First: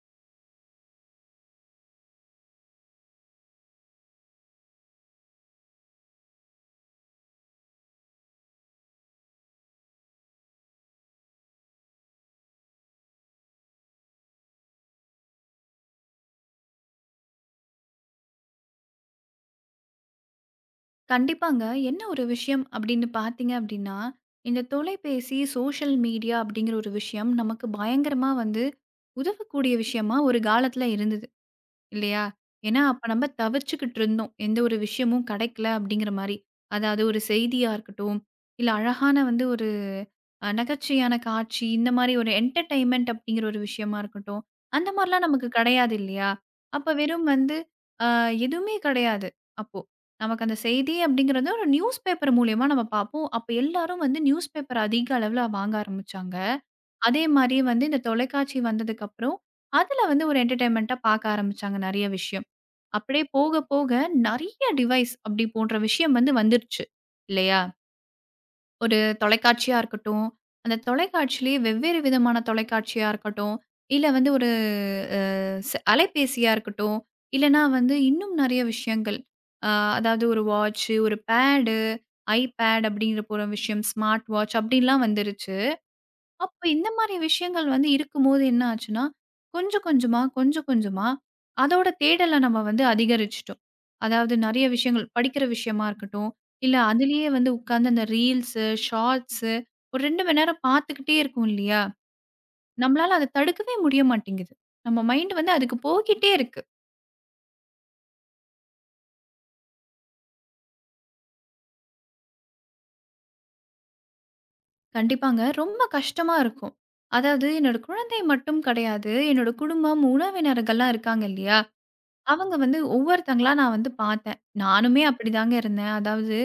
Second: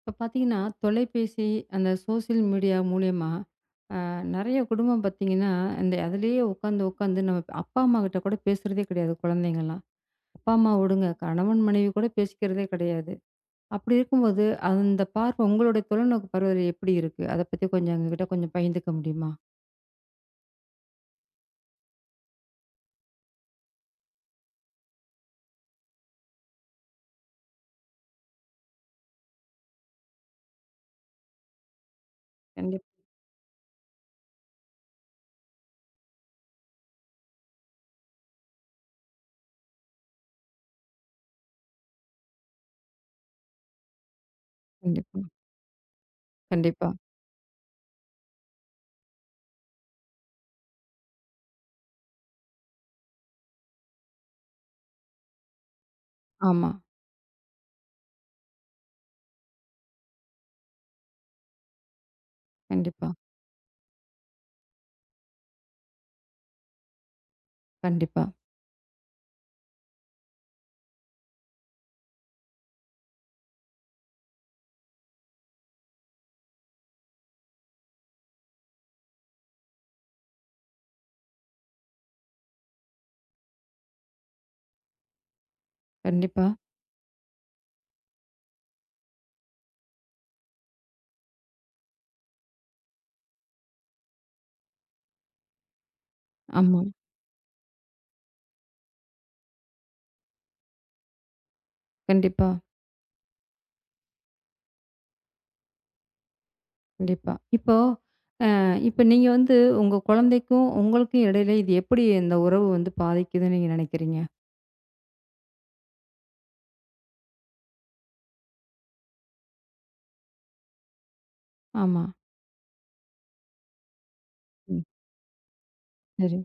இப்போ பார்த்தீங்கன்னா, தொலைபேசி, அந்த சோசியல் மீடியா மூலியமா, நெறைய குடும்பம் பார்த்தீங்கன்னா, இந்த அதிலேயே உட்காந்து, உட்காந்து நம்ம அப்பா, அம்மா கிட்ட கூட பேசுறதே கிடையாது குழந்தைங்கலாம். அப்பா, அம்மா விடுங்க. கணவன், மனைவி கூட பேசிக்கிறதே கிடையாது. அப்படி இருக்கும்போது, அந்த பார்வை உங்களுடைய தொலைநோக்கு பார்வை எப்படி இருக்கு? அத பத்தி கொஞ்சம் எங்ககிட்ட கொஞ்சம் பகிர்ந்துக்க முடியுமா? கண்டிப்பாங்க. என்ன ஒரு விஷயம் அப்படின்னு பார்த்தீங்க அப்படின்னா, இந்த தொலைபேசி, சோஷியல் மீடியா அப்படிங்கிற ஒரு விஷயம் நமக்கு பயங்கரமா வந்து உதவக்கூடிய விஷயமா ஒரு காலத்துல இருந்தது. இல்லையா? ஏன்னா, கண்டிப்பா, அப்ப நம்ம தவிர்ச்சுக்கிட்டு இருந்தோம். எந்த ஒரு விஷயமும் கிடைக்கல அப்படிங்கிற மாரி. அதாவது ஒரு செய்தியா இருக்கட்டும், இல்ல அழகான வந்து ஒரு நகைச்சுவையான காட்சி, இந்த மாரி ஒரு என்டர்டெயின்மென்ட் அப்படிங்கிற ஒரு விஷயமா இருக்கட்டும். அந்த கண்டிப்பா, மாரிலாம் நமக்கு கிடையாது இல்லையா? கண்டிப்பா. அப்ப வெறும் வந்து அ எதுவுமே கிடையாது. அப்போ நமக்கு அந்த செய்தி அப்படிங்கிறது ஒரு நியூஸ் பேப்பர் மூலியமா நம்ம பார்ப்போம். அப்ப எல்லாரும் வந்து நியூஸ் பேப்பர் அதிக அளவுல வாங்க ஆரம்பிச்சாங்க. ஆமா. அதே மாரி வந்து இந்த தொலைக்காட்சி வந்ததுக்கப்புறம், அதுல வந்து ஒரு என்டர்டெயின்மென்ட்டா பாக்க ஆரம்பிச்சாங்க நெறைய விஷயம். கண்டிப்பா, அப்படியே போக, போக நெறைய டிவைஸ் அப்படி போன்ற விஷயம் வந்து வந்துருச்சு. இல்லையா? கண்டிப்பா, ஒரு தொலைக்காட்சியா இருக்கட்டும், அந்த தொலைக்காட்சியிலேயே வெவ்வேறு விதமான தொலைக்காட்சியா இருக்கட்டும், இல்ல வந்து ஒரு அ ஸ் அலைபேசியா இருக்கட்டும், இல்லன்னா வந்து இன்னும் நெறைய விஷயங்கள். அ அதாவது ஒரு வாட்ச்சு, ஒரு பேடு, ஐபேட் அப்படிங்கிற போற விஷயம், ஸ்மார்ட் வாட்ச் அப்படின்லாம் வந்துருச்சு. கண்டிப்பா. அப்ப இந்த மாரி விஷயங்கள் வந்து இருக்கும்போது என்ன ஆச்சுன்னா, கொஞ்சம் கொஞ்சமா, கொஞ்சம் கொஞ்சமா அதோட தேடல நம்ம வந்து அதிகரிச்சுட்டோம். அதாவது நெறைய விஷயங்கள் படிக்கிற விஷயமா இருக்கட்டும், இல்ல ஆமா. அதிலேயே வந்து உட்கார்ந்து அந்த ரீல்ஸு, ஷார்ட்ஸு ஒரு 2 மணி நேரம் பார்த்துக்கிட்டே இருக்கோம் இல்லையா? கண்டிப்பா, நம்மளால அத தடுக்கவே முடிய மாட்டேங்குது. நம்ம மைண்ட் வந்து அதுக்கு போய்க்கிட்டே இருக்கு. கண்டிப்பா. இப்ப நீங்க வந்து உங்க குழந்தைக்கும், உங்களுக்கும் இடையில இது எப்படி இந்த உறவு வந்து பாதிக்குதுன்னு நீங்க நினைக்கிறீங்க? கண்டிப்பாங்க. ரொம்ப கஷ்டமா இருக்கும். அதாவது என்னோட குழந்தை மட்டும் கிடையாது. என்னோட குடும்பம், உறவினர்கள்லாம் இருக்காங்க இல்லையா? ஆமா. அவங்க வந்து ஒவ்வொருத்தங்களா நான் வந்து பார்த்தேன். ம். நானுமே அப்படிதாங்க இருந்தேன். அதாவது சரி,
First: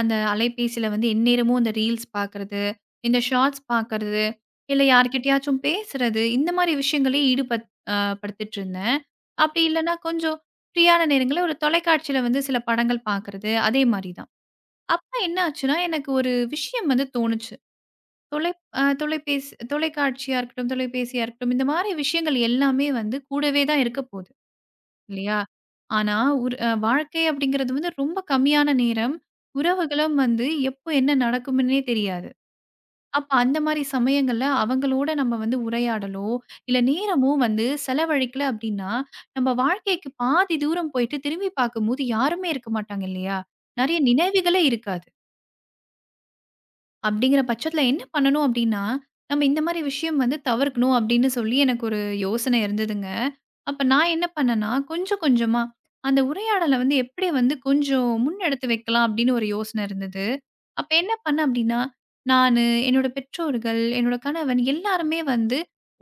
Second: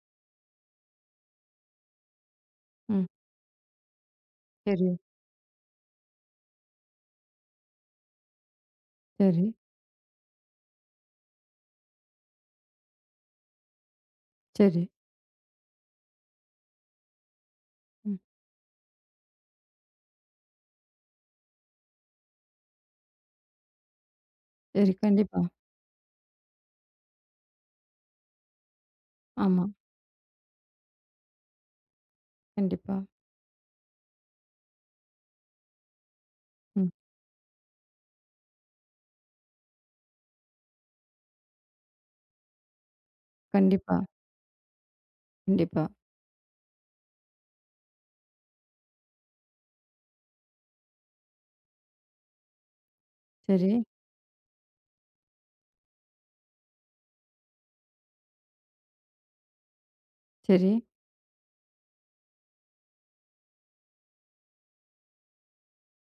அந்த அலைபேசியில வந்து எந்நேரமும் அந்த ரீல்ஸ் பார்க்கறது, ம். இந்த ஷார்ட்ஸ் பார்க்கறது, இல்ல சரி, யார்கிட்டயாச்சும் பேசுறது, இந்த மாரி விஷயங்களே ஈடுபட் அ படுத்திட்டு இருந்தேன். சரி, அப்படி இல்லன்னா கொஞ்சம் ஃப்ரீயான நேரங்கள்ல ஒரு தொலைக்காட்சியில வந்து சில படங்கள் பார்க்கறது, அதே மாரி தான். சரி, அப்ப என்ன ஆச்சுன்னா, எனக்கு ஒரு விஷயம் வந்து தோணுச்சு. ம். தொலை தொலைபேசி தொலைக்காட்சியா இருக்கட்டும், தொலைபேசியா இருக்கட்டும், இந்த மாரி விஷயங்கள் எல்லாமே வந்து கூடவே தான் இருக்க போது. சரி. இல்லையா? கண்டிப்பா. ஆனா, ஒரு வாழ்க்கை அப்படிங்கிறது வந்து ரொம்ப கம்மியான நேரம். ஆமா. உறவுகளும் வந்து எப்போ என்ன நடக்கும்ன்னே தெரியாது. கண்டிப்பா. அப்ப அந்த மாரி சமயங்கள்ல அவங்களோட நம்ம வந்து உரையாடலோ, இல்ல ம். நேரமும் வந்து செலவழிக்கல அப்படின்னா, நம்ம வாழ்க்கைக்கு பாதி தூரம் போயிட்டு திரும்பி பார்க்கும்போது யாருமே இருக்க மாட்டாங்க இல்லையா? கண்டிப்பா. நெறைய நினைவுகளே இருக்காது. கண்டிப்பா. அப்படிங்கிற பட்சத்துல என்ன பண்ணணும் அப்படின்னா, நம்ம இந்த மாரி விஷயம் வந்து தவிர்க்கணும் அப்படின்னு சொல்லி எனக்கு ஒரு யோசனை இருந்ததுங்க. சரி, அப்ப நான் என்ன பண்ணேன்னா, கொஞ்சம் கொஞ்சமா அந்த உரையாடல வந்து எப்படி வந்து கொஞ்சம் முன்னெடுத்து வைக்கலாம் அப்படின்னு ஒரு யோசனை இருந்தது. சரி. அப்ப என்ன பண்ணேன் அப்படின்னா, நானு, என்னோட பெற்றோர்கள், என்னோட கணவன் எல்லாருமே வந்து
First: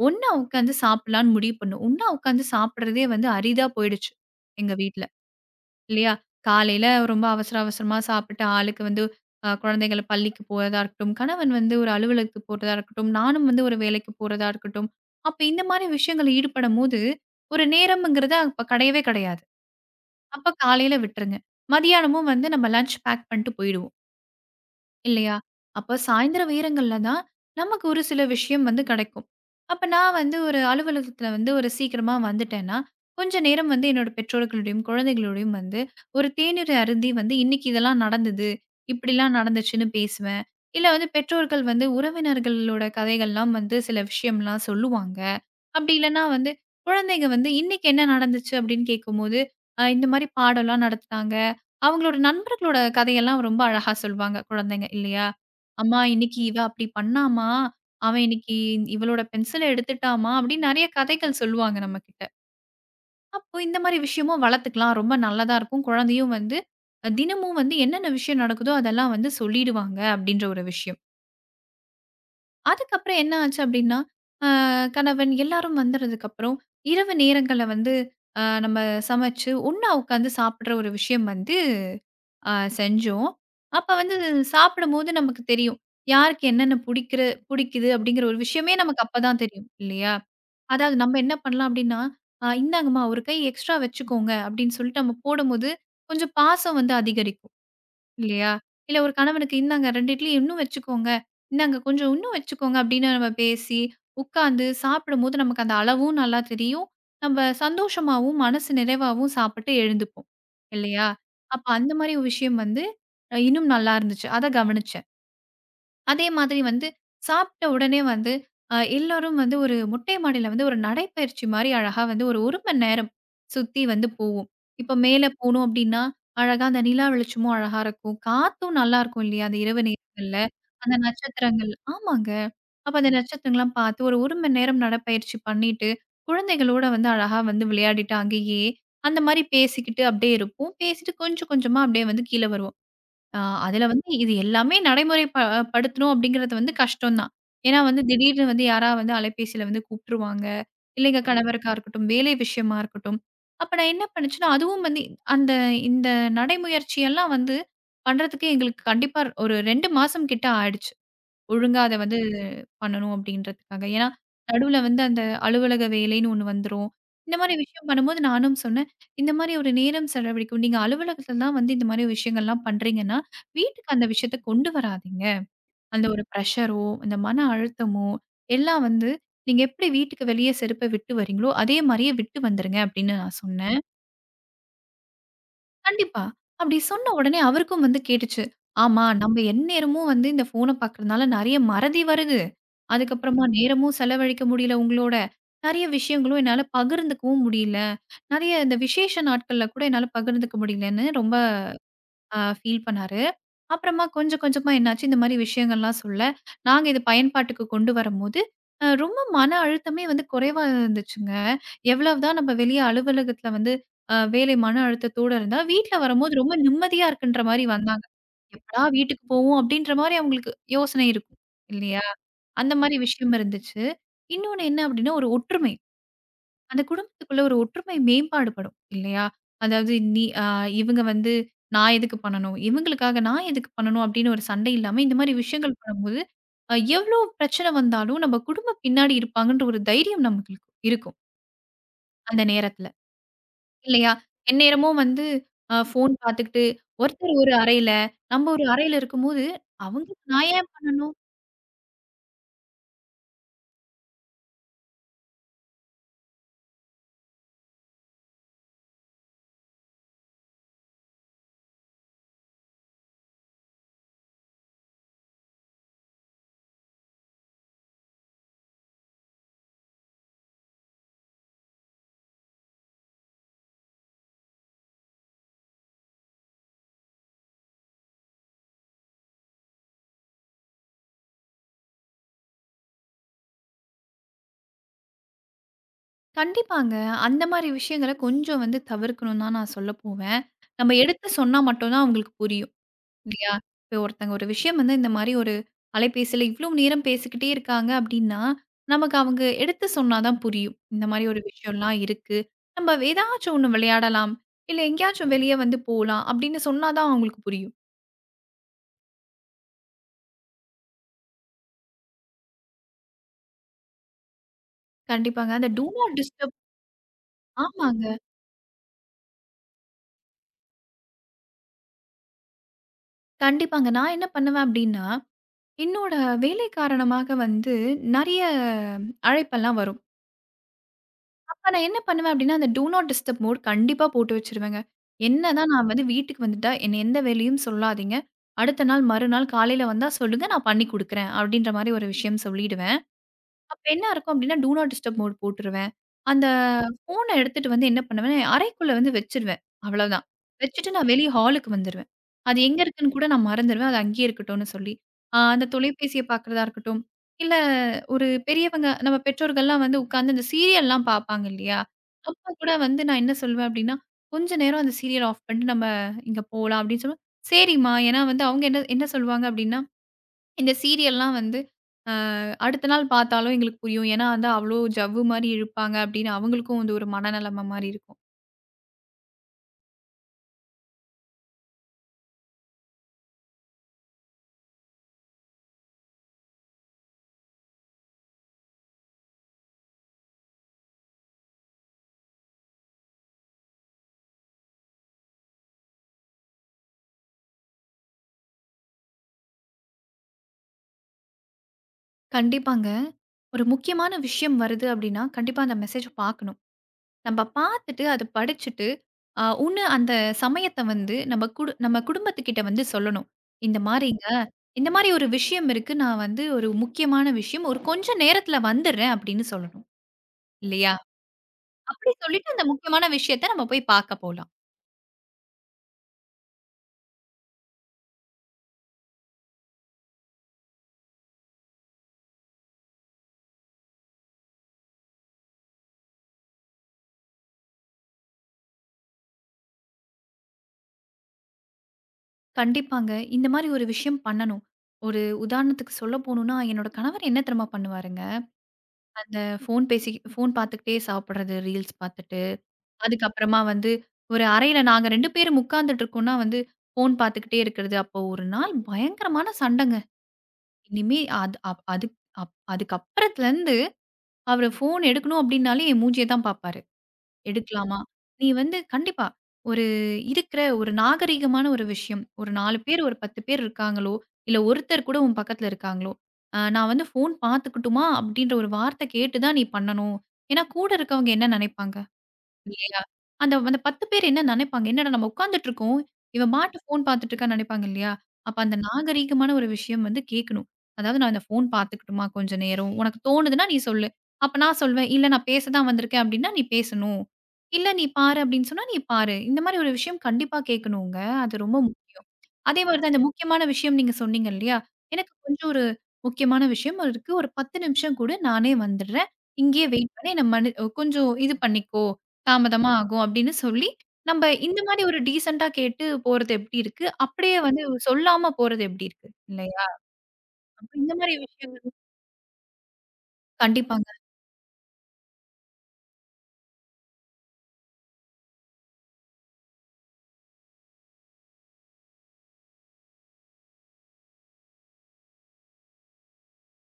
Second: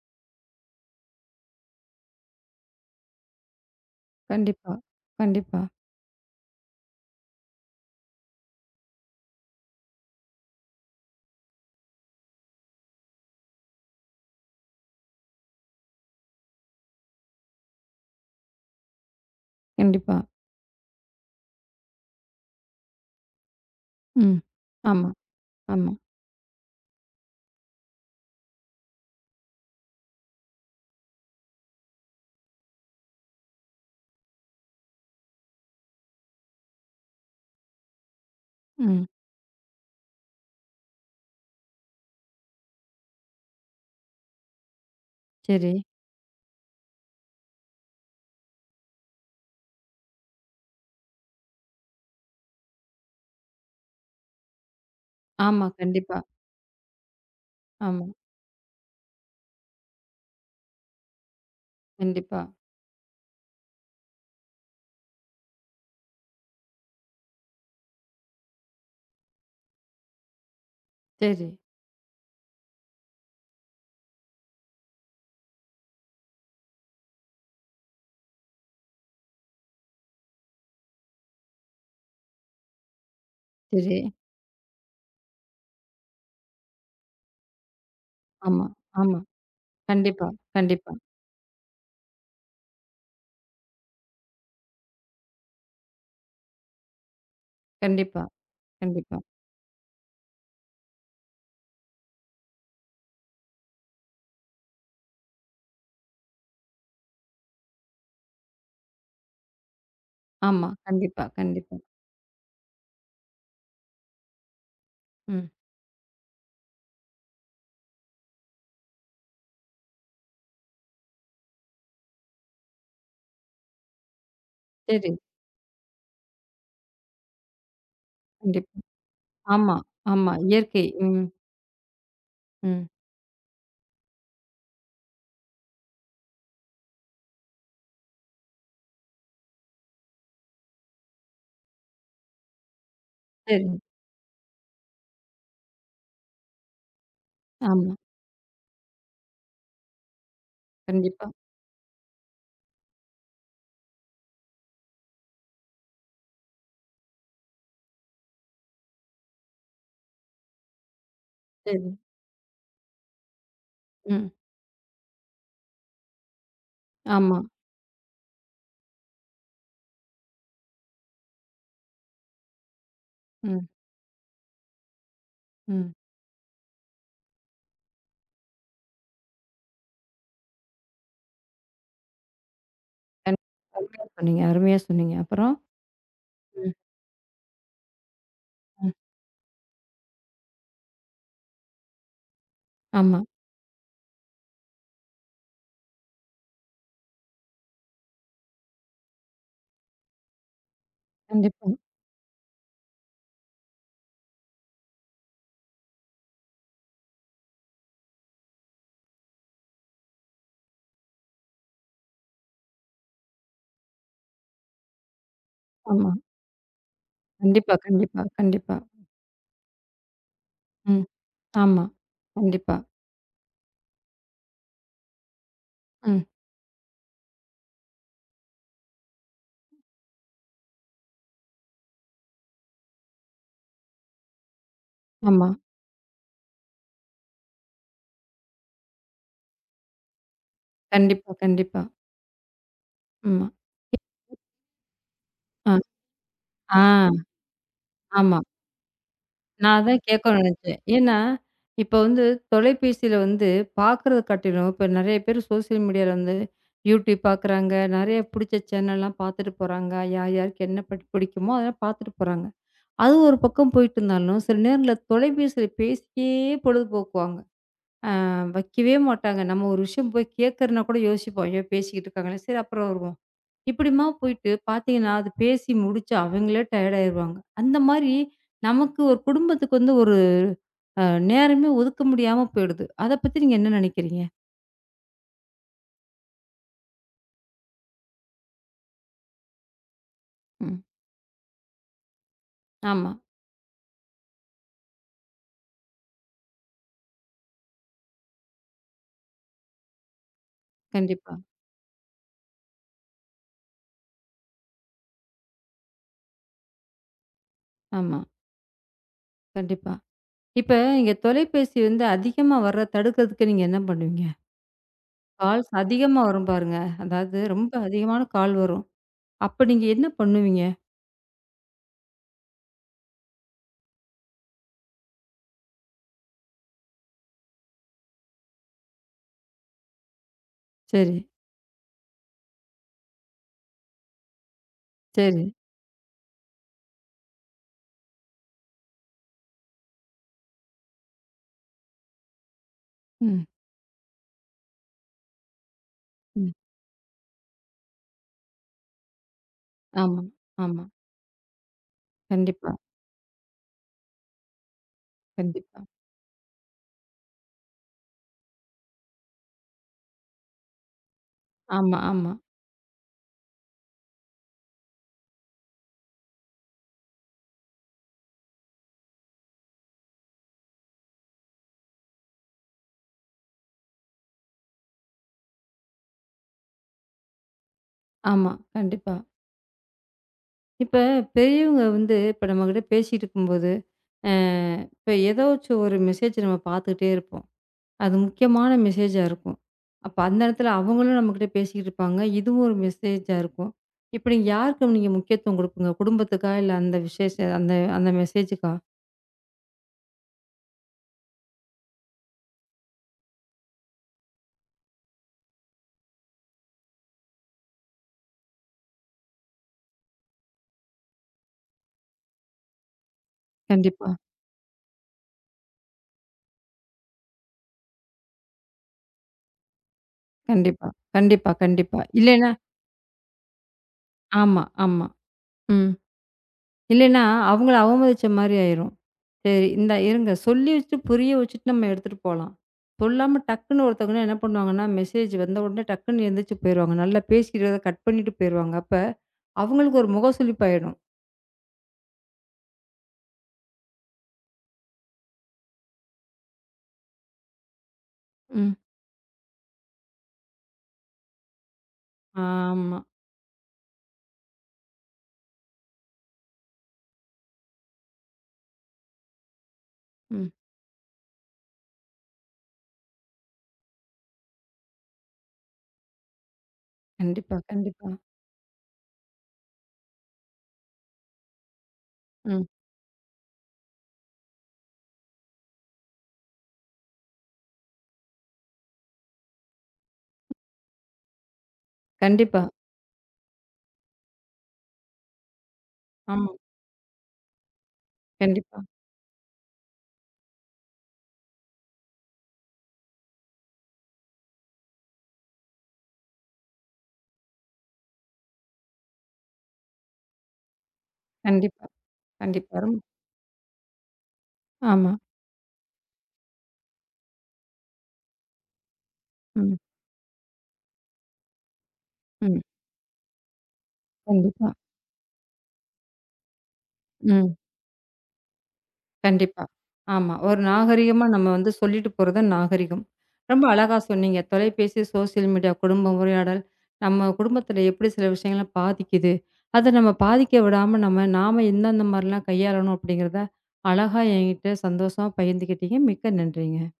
ஒண்ணா உட்காந்து சாப்பிடலான்னு முடிவு பண்ணோம். ஒண்ணா உட்காந்து சாப்பிடுறதே வந்து அரிதா போயிடுச்சு கண்டிப்பா, எங்க வீட்ல. கண்டிப்பா, இல்லையா? காலையில ரொம்ப அவசர அவசரமா சாப்பிட்டு ஆளுக்கு வந்து குழந்தைகள பள்ளிக்கு போறதா இருக்கட்டும், கணவன் வந்து ஒரு அலுவலகத்துக்கு போறதா இருக்கட்டும், நானும் வந்து ஒரு வேலைக்கு போறதா இருக்கட்டும். அப்ப இந்த மாரி விஷயங்கள்ல ஈடுபடும்போது, ஒரு நேரம்ங்கிறது அப்ப கிடையவே கிடையாது. கண்டிப்பா. அப்ப காலையில விட்டுருங்க. மதியானமும் வந்து நம்ம லஞ்ச் பேக் பண்ணிட்டு போயிடுவோம். ம். ஆமா, இல்லையா? ஆமா. அப்ப சாயந்திர நேரங்கள்ல தான் நமக்கு ஒரு சில விஷயம் வந்து கிடைக்கும். அப்ப நான் வந்து ஒரு அலுவலகத்துல வந்து ஒரு சீக்கிரமா வந்துட்டேன்னா, கொஞ்ச நேரம் வந்து என்னோட பெற்றோர்களோடையும், குழந்தைகளோடையும் வந்து ஒரு தேநீர் அருந்தி வந்து இன்னைக்கு இதெல்லாம் நடந்தது, ம். இப்படிலாம் நடந்துச்சுன்னு பேசுவேன். இல்ல வந்து பெற்றோர்கள் வந்து உறவினர்களோட கதைகள்லாம் வந்து சில விஷயம்லாம் சொல்லுவாங்க. சரி. அப்படி இல்லன்னா வந்து, குழந்தைங்க வந்து இன்னைக்கு என்ன நடந்துச்சு அப்படின்னு கேட்கும்போது, இந்த மாரி பாடம்லாம் நடத்துனாங்க. அவங்களோட நண்பர்களோட கதையெல்லாம் ரொம்ப அழகா சொல்வாங்க குழந்தைங்க இல்லையா? ஆமா. "அம்மா கண்டிப்பா. இன்னைக்கு இவ அப்படி பண்ணாம்மா, ஆமா. அவன் இன்னைக்கு இவளோட பென்சில எடுத்துட்டாம்மா" அப்படின்னு நெறைய கதைகள் சொல்லுவாங்க நம்மகிட்ட. கண்டிப்பா. அப்போ இந்த மாரி விஷயமும் வளர்த்துக்கலாம். ரொம்ப நல்லதா இருக்கும். குழந்தையும் வந்து தினமும் வந்து என்னென்ன விஷயம் நடக்குதோ அதெல்லாம் வந்து சொல்லிடுவாங்க அப்படின்ற ஒரு விஷயம். சரி, அதுக்கப்புறம் என்ன ஆச்சு அப்டின்னா, அ கணவன் எல்லாரும் வந்ததுக்கப்புறம், இரவு நேரங்கள்ல வந்து நம்ம சமைச்சு, ஒண்ணா உட்காந்து சாப்பிடுற ஒரு விஷயம் வந்து அ செஞ்சோம். அப்ப சரி. வந்து சாப்பிடும்போது நமக்கு தெரியும். யாருக்கு என்னென்ன புடிக்குது அப்படிங்கிற ஒரு ஆமா, விஷயமே நமக்கு ஆமா. அப்பதான் தெரியும், இல்லையா? கண்டிப்பா, கண்டிப்பா, அதாவது நம்ம என்ன பண்ணலாம் அப்படின்னா, இந்தாங்கம்மா ஒரு கை எக்ஸ்ட்ரா வச்சுக்கோங்க" அப்படின்னு சொல்லிட்டு நம்ம போடும்போது, கொஞ்சம் பாசம் வந்து அதிகரிக்கும். கண்டிப்பா, இல்லையா? இல்ல ஒரு கண்டிப்பா. கணவனுக்கு "இந்தாங்க 2 இட்லி இன்னும் வச்சுக்கோங்க. இந்தாங்க கொஞ்சம் இன்னும் வச்சுக்கோங்க" அப்படின்னு நம்ம பேசி, உட்காந்து சாப்பிடும்போது நமக்கு அந்த அளவும் நல்லா தெரியும். நம்ம சந்தோஷமாவும், மனசு நிறைவாவும் சாப்பிட்டு எழுந்துப்போம். ஆமா. இல்லையா? கண்டிப்பா, அப்ப கண்டிப்பா. அந்த மாரி ஒரு விஷயம் வந்து, இன்னும் நல்லா இருந்துச்சு. அத கவனிச்சேன். ம். அதே மாதிரி வந்து சாப்பிட்ட உடனே வந்து எல்லாரும் வந்து ஒரு மொட்டை மாடியில வந்து ஒரு நடைப்பயிற்சி மாரி அழகா வந்து ஒரு 1 மணி நேரம் சுத்தி வந்து போவோம். இப்ப சரி. மேல போனோம் அப்டின்னா, அழகா அந்த நிலா வெளிச்சமும் அழகா இருக்கும். காத்தும் கண்டிப்பா. நல்லாருக்கும் இல்லையா? அந்த ஆமா, இரவு ஆமா. நேரங்கள்ல. இயற்கை. அந்த ம், நட்சத்திரங்கள் ஆமாங்க. ம். அப்ப அந்த நட்சத்திரங்கள்லாம் பார்த்து ஒரு 1 மணி நேரம் நடைப்பயிற்சி பண்ணிட்டு, குழந்தைகளோட வந்து அழகா வந்து விளையாடிட்டு அங்கேயே, அந்த மாரி பேசிக்கிட்டு அப்டியே இருப்போம். பேசிட்டு கொஞ்சம் கொஞ்சமா அப்டியே வந்து கீழ வருவோம். ஆ சரி. அதுல வந்து இது எல்லாமே நடைமுறை ப படுத்தணும் அப்படிங்கிறது வந்து கஷ்டம் தான். ஏன்னா ஆமா. வந்து திடீர்னு வந்து யாரா வந்து அலைபேசியில வந்து கூப்ட்டுருவாங்க. இல்ல எங்க கண்டிப்பா. கணவருக்கா இருக்கட்டும், வேலை விஷயமா இருக்கட்டும். அப்ப நான் என்ன பண்ணுச்சுன்னா, அதுவும் வந்து அந்த இந்த நடைமுயற்சியெல்லாம் வந்து பண்றதுக்கு எங்களுக்கு கண்டிப்பா ஒரு 2 மாசம் கிட்ட ஆயிடுச்சு. ஒழுங்கா சரி. அத வந்து பண்ணணும் அப்படின்றதுக்காக. ஏன்னா, ம். நடுவுல வந்து அந்த அலுவலக வேலைன்னு ஒண்ணு வந்துரும். இந்த ஆமா. மாரி விஷயம் பண்ணும்போது நானும் சொன்னேன், "இந்த மாரி ஒரு நேரம் செலவழிக்கும். நீங்க அலுவலகத்துல தான் வந்து இந்த மாரி விஷயங்கள்லாம் பண்றீங்கன்னா, ம், வீட்டுக்கு அந்த விஷயத்த கொண்டு வராதீங்க. ம். அந்த ஒரு ப்ரஷரோ, அந்த மன அழுத்தமோ எல்லாம் வந்து நீங்க எப்படி வீட்டுக்கு வெளிய செருப்ப விட்டு வரீங்களோ, அதே மாரியே விட்டு வந்துருங்க" அப்படின்னு கண் நான் சொன்னேன். அருமையா சொன்னீங்க, அருமையா சொன்னீங்க. அப்புறம்? கண்டிப்பா. ம், அப்படி சொன்ன உடனே அவருக்கும் வந்து கேட்டுச்சு. ம். ஆமா, நம்ம எந்நேரமும் வந்து இந்த ஃபோன பார்க்கறதுனால நெறைய மறதி வருது. ஆமா. அதுக்கப்புறமா நேரமும் செலவழிக்க முடியல உங்களோட. நெறைய விஷயங்களும் என்னால பகிர்ந்துக்கவும் முடியல. நெறைய இந்த விசேஷ நாட்கள்ல கூட என்னால பகிர்ந்துக்க முடியலன்னு ரொம்ப கண்டிப்பா. ஃபீல் பண்ணாரு. அப்புறமா கொஞ்சம் கொஞ்சமா என்னாச்சு, இந்த மாரி விஷயங்கள்லாம் சொல்ல, நாங்க இத பயன்பாட்டுக்கு கொண்டு வரம்போது, ரொம்ப மன அழுத்தமே வந்து குறைவா இருந்துச்சுங்க. எவ்வளவு தான் நம்ம வெளிய அலுவலகத்துல வந்து வேலை மன அழுத்தத்தோட இருந்தா, வீட்ல ஆமா. வரும்போது ரொம்ப நிம்மதியா இருக்குன்ற மாரி கண்டிப்பா, வந்தாங்க. கண்டிப்பா, கண்டிப்பா. எப்படா வீட்டுக்கு போவோம் அப்படின்ற மாரி அவங்களுக்கு ம். யோசனை இருக்கும் ஆமா. இல்லையா? அந்த கண்டிப்பா. மாரி விஷயம் இருந்துச்சு. இன்னொன்னு என்ன அப்படின்னா, ஒரு ஒற்றுமை. ம். அந்த குடும்பத்துக்குள்ள ஒரு ஒற்றுமை மேம்பாடு படும் இல்லையா? அதாவது நீ அ இவங்க வந்து நான் எதுக்கு பண்ணணும்? இவங்களுக்காக நான் எதுக்கு பண்ணணும்? அப்படின்னு ஒரு சண்டை இல்லாம இந்த மாரி ஆமா. விஷயங்கள் பண்ணும்போது, எவ்ளோ பிரச்சனை வந்தாலும் நம்ம குடும்பம் பின்னாடி இருப்பாங்கன்ற ஒரு தைரியம் நமக்கு இருக்கும். கண்டிப்பா, கண்டிப்பா. அந்த நேரத்துல ஆமா. இல்லையா? எந்நேரமும் வந்து அ. ஃபோன் பார்த்துக்கிட்டு ஆ. ஒருத்தர் ஒரு அறையில, ஆமா. நம்ம ஒரு அறையில இருக்கும்போது, நான் அதான் அவங்களுக்கு கேட்க நான் ஏன் நினைச்சேன். பண்ணணும்? ஏன்னா, இப்ப வந்து தொலைபேசியில வந்து பார்க்குறத காட்டிலும், இப்ப நெறைய பேர் சோசியல் மீடியால வந்து யூடியூப் பார்க்குறாங்க. நெறைய புடிச்ச சேனல்லாம் பார்த்துட்டு போறாங்க. யார் யாருக்கு என்ன படி பிடிக்குமோ அதெல்லாம் பார்த்துட்டு போறாங்க. அது ஒரு பக்கம் போயிட்டு இருந்தாலும், சில நேரங்கள்ல தொலைபேசியில பேசியே பொழுதுபோக்குவாங்க. வைக்கவே மாட்டாங்க. நம்ம ஒரு விஷயம் போய் கேட்கறனா கூட யோசிப்போம். ஐயோ! பேசிக்கிட்டு இருக்காங்களே, சரி அப்புறம் வருவோம். இப்படிமா போயிட்டு பார்த்தீங்கன்னா, அது பேசி முடிச்சு அவங்களே டயர்ட் ஆயிருவாங்க. அந்த மாரி நமக்கு ஒரு குடும்பத்துக்கு வந்து ஒரு அ நேரமே ஒதுக்க முடியாம போயிடுது. அத பத்தி நீங்க என்ன நெனைக்கிறீங்க? கண்டிப்பாங்க. அந்த மாரி விஷயங்கள கொஞ்சம் வந்து தவிர்க்கணும்னு தான் நான் சொல்ல போவேன். ம். நம்ம எடுத்து சொன்னா மட்டும் தான் அவங்களுக்கு புரியும். ஆமா. இல்லையா? இப்ப ஒருத்தங்க ஒரு விஷயம் வந்து இந்த மாரி ஒரு அலைபேசியில இவ்ளோ நேரம் பேசிக்கிட்டே இருக்காங்க அப்டின்னா, நமக்கு அவங்க எடுத்து சொன்னா தான் புரியும். இந்த மாரி கண்டிப்பா. ஒரு விஷயம்லாம் இருக்கு. நம்ம ஏதாச்சும் ஒண்ணு விளையாடலாம். இல்ல எங்கேயாச்சும் வெளிய வந்து போலாம் அப்டின்னு சொன்னா தான் அவங்களுக்கு புரியும். ஆமா. கண்டிப்பா. இப்ப இங்க தொலைபேசி வந்து அதிகமா வர தடுக்கிறதுக்கு நீங்க என்ன பண்ணுவீங்க? கண்டிப்பாங்க. அந்த கால்ஸ் டூ நாட் அதிகமா வரும் டிஸ்டர்ப். பாருங்க. அதாவது ரொம்ப ஆமாங்க. அதிகமான கால் வரும். அப்ப நீங்க என்ன பண்ணுவீங்க? கண்டிப்பாங்க. நான் என்ன பண்ணுவேன் அப்டின்னா, என்னோட வேலை காரணமாக வந்து நெறைய அழைப்பெல்லாம் வரும். சரி, அப்ப நான் என்ன பண்ணுவேன் அப்படின்னா, அந்த டூ நாட் டிஸ்டர்ப் மோட் கண்டிப்பா போட்டு வச்சுருவேங்க. சரி. என்னதான் நான் வந்து வீட்டுக்கு வந்துட்டா, என்ன எந்த வேலையும் சொல்லாதீங்க. அடுத்த நாள் மறுநாள் காலையில வந்தா சொல்லுங்க, நான் பண்ணி குடுக்குறேன். அப்படின்ற மாரி ஒரு விஷயம் சொல்லிடுவேன். ம். அப்ப என்ன இருக்கும் அப்டின்னா, டூ நாட் டிஸ்டர்ப் மோட் போட்டுருவேன். அந்த ம். ம். ஃபோன எடுத்துட்டு வந்து என்ன பண்ணுவேன்னா, என் அறைக்குள்ள வந்து வச்சுருவேன். ஆமா, அவ்வளோதான். ஆமா. வச்சுட்டு நான் வெளிய ஹாலுக்கு வந்துருவேன். அது கண்டிப்பா, எங்க இருக்குன்னு கூட நான் மறந்துருவேன். அது அங்கேயே இருக்கட்டும்னு சொல்லி. அந்த கண்டிப்பா. தொலைபேசிய பார்க்குறதா இருக்கட்டும், இல்ல ஒரு பெரியவங்க நம்ம பெற்றோர்கள்லாம் வந்து உட்கார்ந்து இந்த சீரியல்லாம் பார்ப்பாங்க இல்லையா? ஆமா, ஆமா, அப்ப கூட வந்து நான் என்ன சொல்வேன் அப்டின்னா, "கொஞ்ச நேரம் அந்த சீரியல் ஆஃப் பண்ணிட்டு நம்ம இங்க போலாம்" அப்டின்னு சொல்லுவேன். "சரிம்மா". ஏன்னா வந்து அவங்க என்ன என்ன சொல்லுவாங்க அப்டின்னா இந்த சீரியல்லாம் வந்து அ அடுத்த நாள் பார்த்தாலும் எங்களுக்கு புரியும். ஏன்னா வந்து அவ்ளோ ஜவ்வு மாரி இழுப்பாங்க அப்படின்னு அவங்களுக்கும் வந்து ஒரு மனநெலைமை மாரி இருக்கும். ஆமா. கண்டிப்பா. இப்ப பெரியவங்க வந்து இப்ப நம்மகிட்ட பேசிட்டு இருக்கும்போது, அ இப்ப ஏதாச்சும் ஒரு மெசேஜ் நம்ம பார்த்துக்கிட்டே இருப்போம். அது முக்கியமான மெசேஜா இருக்கும். அப்ப அந்த இடத்துல அவங்களும் நம்மகிட்ட பேசிக்கிட்டு இருப்பாங்க. இதுவும் ஒரு மெசேஜா இருக்கும். இப்ப நீங்க யாருக்கு நீங்க முக்கியத்துவம் குடுப்பீங்க? குடும்பத்துக்கா? இல்ல அந்த விசேஷ அந்த அந்த மெசேஜுக்கா? கண்டிப்பாங்க. ஒரு முக்கியமான விஷயம் வருது அப்படின்னா, கண்டிப்பா அந்த மெசேஜ பார்க்கணும். நம்ப பார்த்துட்டு, அத படிச்சுட்டு, ஒண்ணு அந்த சமயத்த வந்து நம்ம குடும்பத்துக்கிட்ட வந்து சொல்லணும். இந்த கண்டிப்பா, மாரிங்க, இந்த மாரி ஒரு விஷயம் இருக்கு. நான் வந்து ஒரு முக்கியமான விஷயம். ஒரு கொஞ்சம் நேரத்துல வந்துர்றேன் அப்படின்னு சொல்லணும். கண்டிப்பா, இல்லையா? கண்டிப்பா, கண்டிப்பா. அப்படி இல்லைன்னா சொல்லிட்டு அந்த முக்கியமான விஷயத்த நம்ம போய் பார்க்க போலாம். ஆமா, ஆமா. ம். இல்லைன்னா அவங்கள அவமதிச்ச மாரி ஆயிரும். சரி இந்தா இருங்க சொல்லி வச்சுட்டு, புரிய வச்சுட்டு நம்ம எடுத்துட்டு போலாம். சொல்லாம டக்குன்னு ஒருத்தவங்க என்ன பண்ணுவாங்கன்னா, மெசேஜ் வந்த உடனே டக்குன்னு எந்திரிச்சு போயிருவாங்க. நல்லா பேசிக்கிறத கட் பண்ணிட்டு போயிருவாங்க. அப்ப அவங்களுக்கு ஒரு முக சுளிப்பாயிடும். கண்டிப்பாங்க. இந்த மாரி ஒரு விஷயம் பண்ணணும். ஒரு உதாரணத்துக்கு சொல்ல போணும்னா, என்னோட கணவர் என்ன தெரியுமா பண்ணுவாருங்க, ம். அந்த ஃபோன் பார்த்துக்கிட்டே சாப்பிடுறது, ரீல்ஸ் பார்த்துட்டு, ஆமா. அதுக்கப்புறமா வந்து ஒரு அறையில நாங்க 2 பேரும் உட்கார்ந்துட்டு இருக்கோம்னா வந்து, ஃபோன் பார்த்துக்கிட்டே இருக்கிறது. அப்போ ஒரு நாள் பயங்கரமான சண்டங்க. ம். இனிமே அதுக்கப்புறத்துலருந்து அவரு ஃபோன் எடுக்கணும் அப்டின்னாலே என் மூஞ்சிய தான் பார்ப்பாரு. கண்டிப்பா, எடுக்கலாமா? கண்டிப்பா. நீ வந்து கண்டிப்பா. ஒரு இருக்கிற ஒரு நாகரீகமான ஒரு விஷயம். ஒரு ம். 4 பேர், ஒரு 10 பேர் இருக்காங்களோ, இல்ல ஒருத்தர் கூட உன் பக்கத்துல இருக்காங்களோ, நான் வந்து ஃபோன் பார்த்துக்கட்டுமா? அப்படின்ற ஒரு வார்த்தை கேட்டு தான் நீ பண்ணணும். ஏன்னா கூட இருக்கவங்க என்ன நினைப்பாங்க? கண்டிப்பா. இல்லையா? அந்த அந்த 10 பேர் என்ன நெனைப்பாங்க? என்னடா நம்ம உட்கார்ந்துட்டுருக்கோம். ஆமா. இவன் பாட்டு ஃபோன் பார்த்துட்டு இருக்கான்னு நெனைப்பாங்க இல்லையா? அப்ப அந்த கண்டிப்பா, நாகரீகமான ஒரு விஷயம் வந்து கேட்கணும். அதாவது நான் இந்த ஃபோன் பார்த்துக்கட்டுமா கொஞ்ச நேரம்? உனக்கு தோணுதுன்னா நீ சொல்லு. அப்ப நான் சொல்வேன், "இல்ல நான் பேச தான் வந்திருக்கேன்" அப்படின்னா, "நீ பேசணும். இல்ல நீ பாரு" அப்படின்னு சொன்னா, "நீ பாரு." இந்த மாரி ஒரு விஷயம் கண்டிப்பா கேட்கணுங்க. அது ரொம்ப கண்டிப்பா, கண்டிப்பா. அதே மாரி தான். இந்த முக்கியமான விஷயம் நீங்க சொன்னீங்க இல்லையா? ஆமா. எனக்கு கொஞ்சம் ஒரு முக்கியமான விஷயம் இருக்கு. ஒரு 10 நிமிஷம் குடு நானே வந்துடுறேன். ம், இங்கேயே வெயிட் பண்ணு. என்ன மன்னு கொஞ்சம் இது பண்ணிக்கோ. ம். தாமதமா ஆகும் அப்படின்னு சொல்லி, நம்ப கண்டிப்பா. இந்த மாரி ஒரு டீசென்ட்டா கேட்டு போறது எப்படி இருக்கு? ம். அப்படியே வந்து சொல்லாம போறது எப்படி இருக்கு? கண்டிப்பா. இல்லையா? ஆமா. ஒரு அப்ப இந்த நாகரிகமா மாரி நம்ம வந்து விஷயங்கள் சொல்லிட்டு போறது தான் நாகரிகம். ரொம்ப அழகா கண்டிப்பாங்க. சொன்னீங்க. தொலைபேசி, சோசியல் மீடியா, குடும்ப உரையாடல் நம்ம குடும்பத்தில எப்படி சில விஷயங்கள பாதிக்குது. அத நம்ம பாதிக்க விடாம நம்ம நாம எந்தெந்த மாரிலாம் கையாளணும் அப்படிங்கிறத அழகா என்கிட்ட சந்தோஷமா பகிர்ந்துக்கிட்டீங்க. மிக்க நன்றிங்க.